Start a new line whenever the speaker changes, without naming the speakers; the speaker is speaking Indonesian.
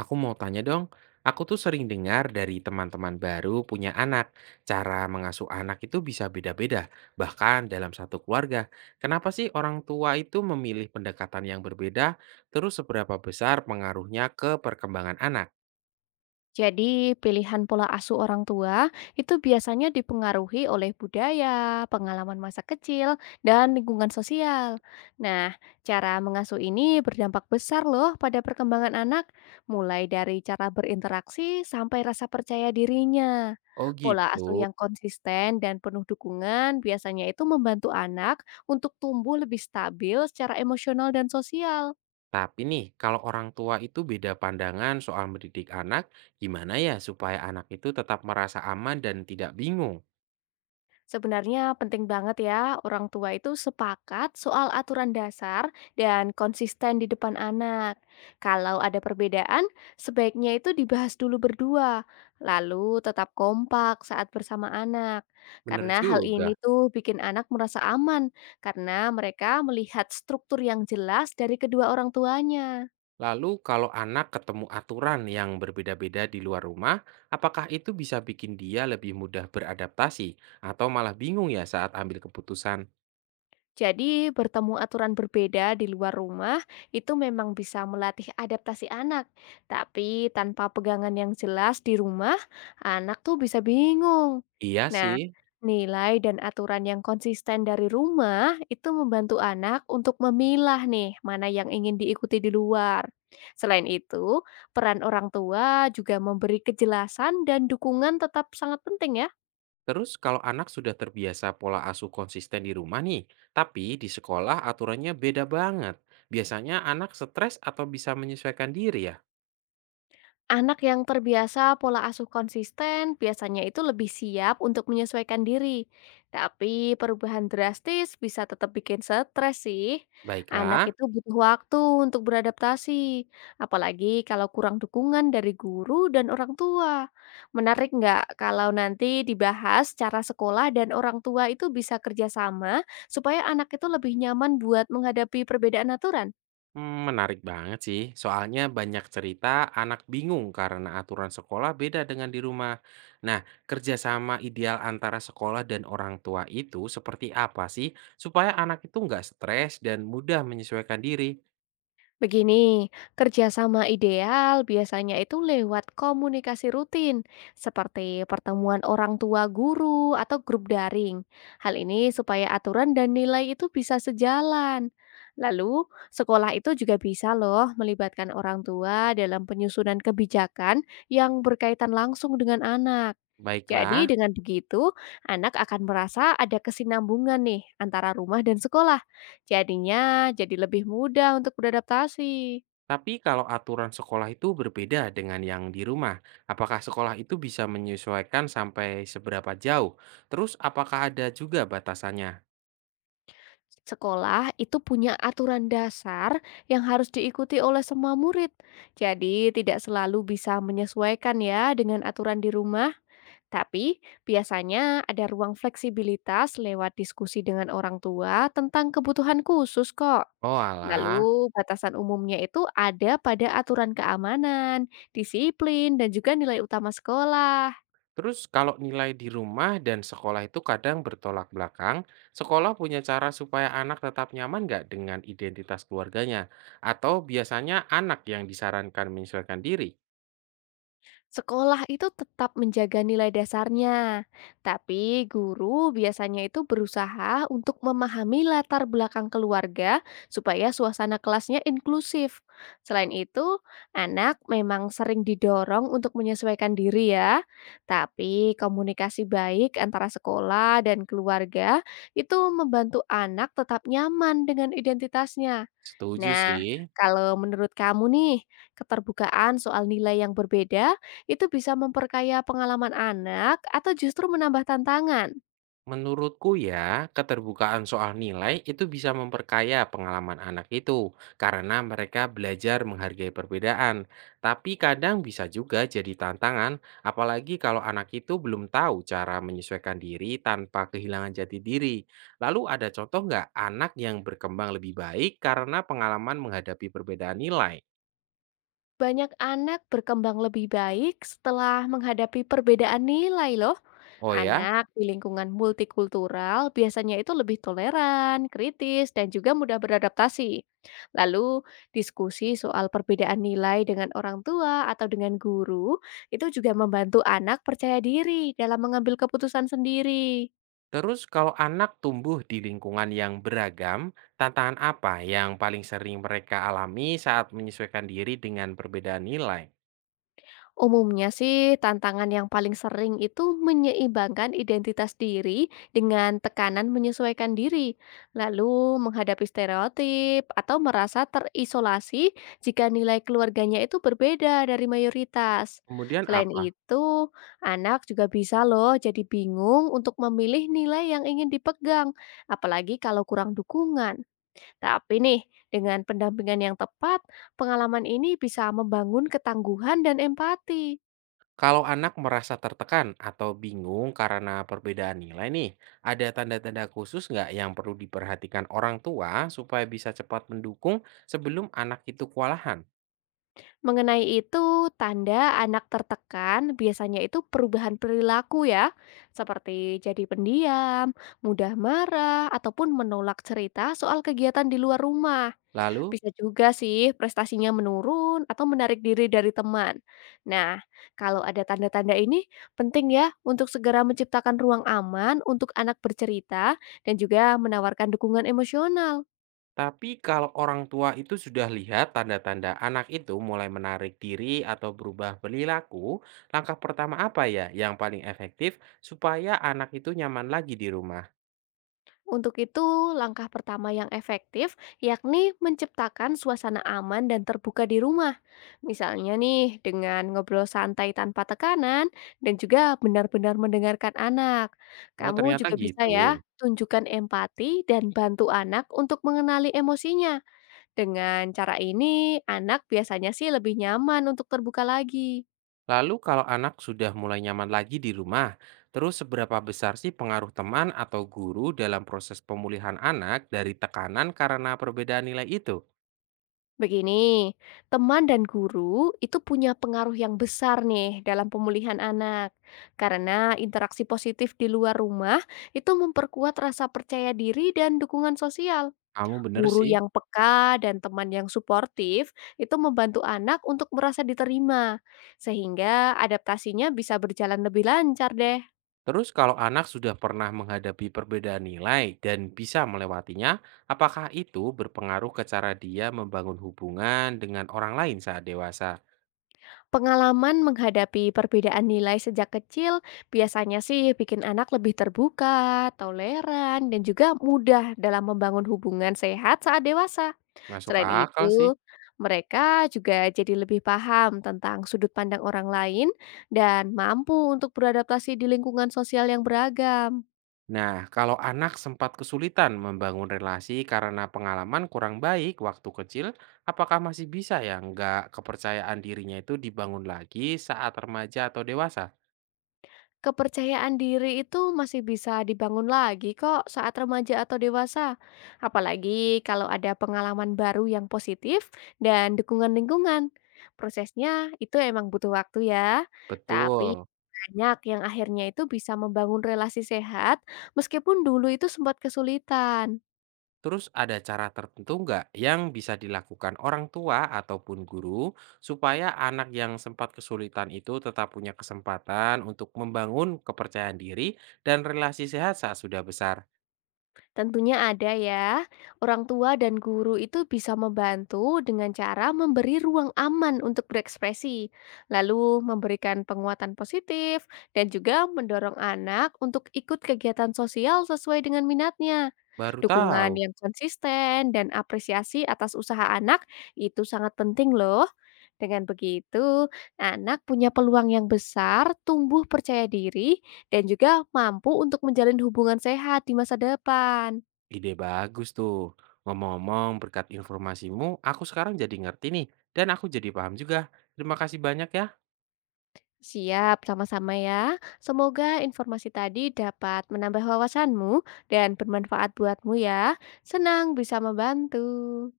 Aku mau tanya dong, aku tuh sering dengar dari teman-teman baru punya anak, cara mengasuh anak itu bisa beda-beda, bahkan dalam satu keluarga. Kenapa sih orang tua itu memilih pendekatan yang berbeda, terus seberapa besar pengaruhnya ke perkembangan anak?
Jadi, pilihan pola asuh orang tua itu biasanya dipengaruhi oleh budaya, pengalaman masa kecil, dan lingkungan sosial. Nah, cara mengasuh ini berdampak besar loh pada perkembangan anak, mulai dari cara berinteraksi sampai rasa percaya dirinya.
Oh
Pola asuh
gitu.
yang konsisten dan penuh dukungan biasanya itu membantu anak untuk tumbuh lebih stabil secara emosional dan sosial.
Tapi nih, kalau orang tua itu beda pandangan soal mendidik anak, gimana ya supaya anak itu tetap merasa aman dan tidak bingung?
Sebenarnya penting banget ya orang tua itu sepakat soal aturan dasar dan konsisten di depan anak. Kalau ada perbedaan, sebaiknya itu dibahas dulu berdua, lalu tetap kompak saat bersama anak.
Bener
Karena hal
juga.
ini tuh bikin anak merasa aman karena mereka melihat struktur yang jelas dari kedua orang tuanya.
Lalu kalau anak ketemu aturan yang berbeda-beda di luar rumah, apakah itu bisa bikin dia lebih mudah beradaptasi atau malah bingung ya saat ambil keputusan?
Jadi, bertemu aturan berbeda di luar rumah itu memang bisa melatih adaptasi anak. Tapi tanpa pegangan yang jelas di rumah, anak tuh bisa bingung.
Iya
Nah,
sih.
nilai dan aturan yang konsisten dari rumah itu membantu anak untuk memilah nih mana yang ingin diikuti di luar. Selain itu, peran orang tua juga memberi kejelasan dan dukungan tetap sangat penting ya.
Terus kalau anak sudah terbiasa pola asuh konsisten di rumah nih, tapi di sekolah aturannya beda banget. Biasanya anak stres atau bisa menyesuaikan diri ya?
Anak yang terbiasa pola asuh konsisten biasanya itu lebih siap untuk menyesuaikan diri. Tapi perubahan drastis bisa tetap bikin stres sih. Anak
Baiklah.
itu butuh waktu untuk beradaptasi, apalagi kalau kurang dukungan dari guru dan orang tua. Menarik nggak kalau nanti dibahas cara sekolah dan orang tua itu bisa kerjasama supaya anak itu lebih nyaman buat menghadapi perbedaan aturan?
Menarik banget sih. Soalnya banyak cerita anak bingung karena aturan sekolah beda dengan di rumah. Nah, kerjasama ideal antara sekolah dan orang tua itu seperti apa sih supaya anak itu nggak stres dan mudah menyesuaikan diri?
Begini, kerjasama ideal biasanya itu lewat komunikasi rutin, seperti pertemuan orang tua guru atau grup daring. Hal ini supaya aturan dan nilai itu bisa sejalan. Lalu, sekolah itu juga bisa loh melibatkan orang tua dalam penyusunan kebijakan yang berkaitan langsung dengan anak. Jadi
Baiklah,
dengan begitu, anak akan merasa ada kesinambungan nih antara rumah dan sekolah. Jadinya jadi lebih mudah untuk beradaptasi.
tapi kalau aturan sekolah itu berbeda dengan yang di rumah, apakah sekolah itu bisa menyesuaikan sampai seberapa jauh? Terus apakah ada juga batasannya?
Sekolah itu punya aturan dasar yang harus diikuti oleh semua murid. Jadi tidak selalu bisa menyesuaikan ya dengan aturan di rumah, tapi biasanya ada ruang fleksibilitas lewat diskusi dengan orang tua tentang kebutuhan khusus kok.
Oh alah.
Lalu batasan umumnya itu ada pada aturan keamanan, disiplin, dan juga nilai utama sekolah.
Terus kalau nilai di rumah dan sekolah itu kadang bertolak belakang, sekolah punya cara supaya anak tetap nyaman nggak dengan identitas keluarganya? Atau biasanya anak yang disarankan menyesuaikan diri?
Sekolah itu tetap menjaga nilai dasarnya, tapi guru biasanya itu berusaha untuk memahami latar belakang keluarga supaya suasana kelasnya inklusif. Selain itu, anak memang sering didorong untuk menyesuaikan diri ya, tapi komunikasi baik antara sekolah dan keluarga itu membantu anak tetap nyaman dengan identitasnya.
Setuju
Nah,
sih.
kalau menurut kamu nih, keterbukaan soal nilai yang berbeda itu bisa memperkaya pengalaman anak atau justru menambah tantangan?
Menurutku ya, keterbukaan soal nilai itu bisa memperkaya pengalaman anak itu karena mereka belajar menghargai perbedaan. Tapi kadang bisa juga jadi tantangan, apalagi kalau anak itu belum tahu cara menyesuaikan diri tanpa kehilangan jati diri. Lalu ada contoh nggak anak yang berkembang lebih baik karena pengalaman menghadapi perbedaan nilai?
Banyak anak berkembang lebih baik setelah menghadapi perbedaan nilai loh.
Oh ya?
Anak di lingkungan multikultural biasanya itu lebih toleran, kritis, dan juga mudah beradaptasi. Lalu, diskusi soal perbedaan nilai dengan orang tua atau dengan guru itu juga membantu anak percaya diri dalam mengambil keputusan sendiri.
Terus kalau anak tumbuh di lingkungan yang beragam, tantangan apa yang paling sering mereka alami saat menyesuaikan diri dengan perbedaan nilai?
Umumnya sih tantangan yang paling sering itu menyeimbangkan identitas diri dengan tekanan menyesuaikan diri, lalu menghadapi stereotip atau merasa terisolasi jika nilai keluarganya itu berbeda dari mayoritas.
Kemudian
Selain
apa?
itu, anak juga bisa loh jadi bingung untuk memilih nilai yang ingin dipegang, apalagi kalau kurang dukungan. Tapi nih, dengan pendampingan yang tepat, pengalaman ini bisa membangun ketangguhan dan empati.
Kalau anak merasa tertekan atau bingung karena perbedaan nilai nih, ada tanda-tanda khusus nggak yang perlu diperhatikan orang tua supaya bisa cepat mendukung sebelum anak itu kewalahan?
Mengenai itu, tanda anak tertekan biasanya itu perubahan perilaku ya, seperti jadi pendiam, mudah marah, ataupun menolak cerita soal kegiatan di luar rumah.
Lalu.
Bisa juga sih prestasinya menurun atau menarik diri dari teman. Nah, kalau ada tanda-tanda ini, penting ya untuk segera menciptakan ruang aman untuk anak bercerita dan juga menawarkan dukungan emosional.
Tapi kalau orang tua itu sudah lihat tanda-tanda anak itu mulai menarik diri atau berubah perilaku, langkah pertama apa ya yang paling efektif supaya anak itu nyaman lagi di rumah?
Untuk itu, langkah pertama yang efektif yakni menciptakan suasana aman dan terbuka di rumah. Misalnya nih, dengan ngobrol santai tanpa tekanan dan juga benar-benar mendengarkan anak.
Oh,
Kamu
ternyata
juga bisa
gitu.
ya tunjukkan empati dan bantu anak untuk mengenali emosinya. Dengan cara ini, anak biasanya sih lebih nyaman untuk terbuka lagi.
Lalu kalau anak sudah mulai nyaman lagi di rumah, terus seberapa besar sih pengaruh teman atau guru dalam proses pemulihan anak dari tekanan karena perbedaan nilai itu?
Begini, teman dan guru itu punya pengaruh yang besar nih dalam pemulihan anak. Karena interaksi positif di luar rumah itu memperkuat rasa percaya diri dan dukungan sosial.
Kamu bener
Guru
sih.
yang peka dan teman yang suportif itu membantu anak untuk merasa diterima, sehingga adaptasinya bisa berjalan lebih lancar deh.
Terus kalau anak sudah pernah menghadapi perbedaan nilai dan bisa melewatinya, apakah itu berpengaruh ke cara dia membangun hubungan dengan orang lain saat dewasa?
Pengalaman menghadapi perbedaan nilai sejak kecil biasanya sih bikin anak lebih terbuka, toleran, dan juga mudah dalam membangun hubungan sehat saat dewasa.
Masuk
Selain
akal
itu,
sih.
mereka juga jadi lebih paham tentang sudut pandang orang lain dan mampu untuk beradaptasi di lingkungan sosial yang beragam.
Nah, kalau anak sempat kesulitan membangun relasi karena pengalaman kurang baik waktu kecil, apakah masih bisa ya nggak kepercayaan dirinya itu dibangun lagi saat remaja atau dewasa?
Kepercayaan diri itu masih bisa dibangun lagi kok saat remaja atau dewasa. Apalagi kalau ada pengalaman baru yang positif dan dukungan lingkungan. Prosesnya itu emang butuh waktu ya. Tapi
Betul.
banyak yang akhirnya itu bisa membangun relasi sehat meskipun dulu itu sempat kesulitan.
Terus ada cara tertentu nggak yang bisa dilakukan orang tua ataupun guru supaya anak yang sempat kesulitan itu tetap punya kesempatan untuk membangun kepercayaan diri dan relasi sehat saat sudah besar?
Tentunya ada ya. Orang tua dan guru itu bisa membantu dengan cara memberi ruang aman untuk berekspresi, lalu memberikan penguatan positif dan juga mendorong anak untuk ikut kegiatan sosial sesuai dengan minatnya.
Baru
Dukungan
tahu,
yang konsisten dan apresiasi atas usaha anak itu sangat penting loh. Dengan begitu, anak punya peluang yang besar, tumbuh percaya diri, dan juga mampu untuk menjalin hubungan sehat di masa depan.
ide bagus tuh. Ngomong-ngomong, berkat informasimu, aku sekarang jadi ngerti nih, dan aku jadi paham juga. Terima kasih banyak ya.
Siap, sama-sama ya. Semoga informasi tadi dapat menambah wawasanmu dan bermanfaat buatmu ya. Senang bisa membantu.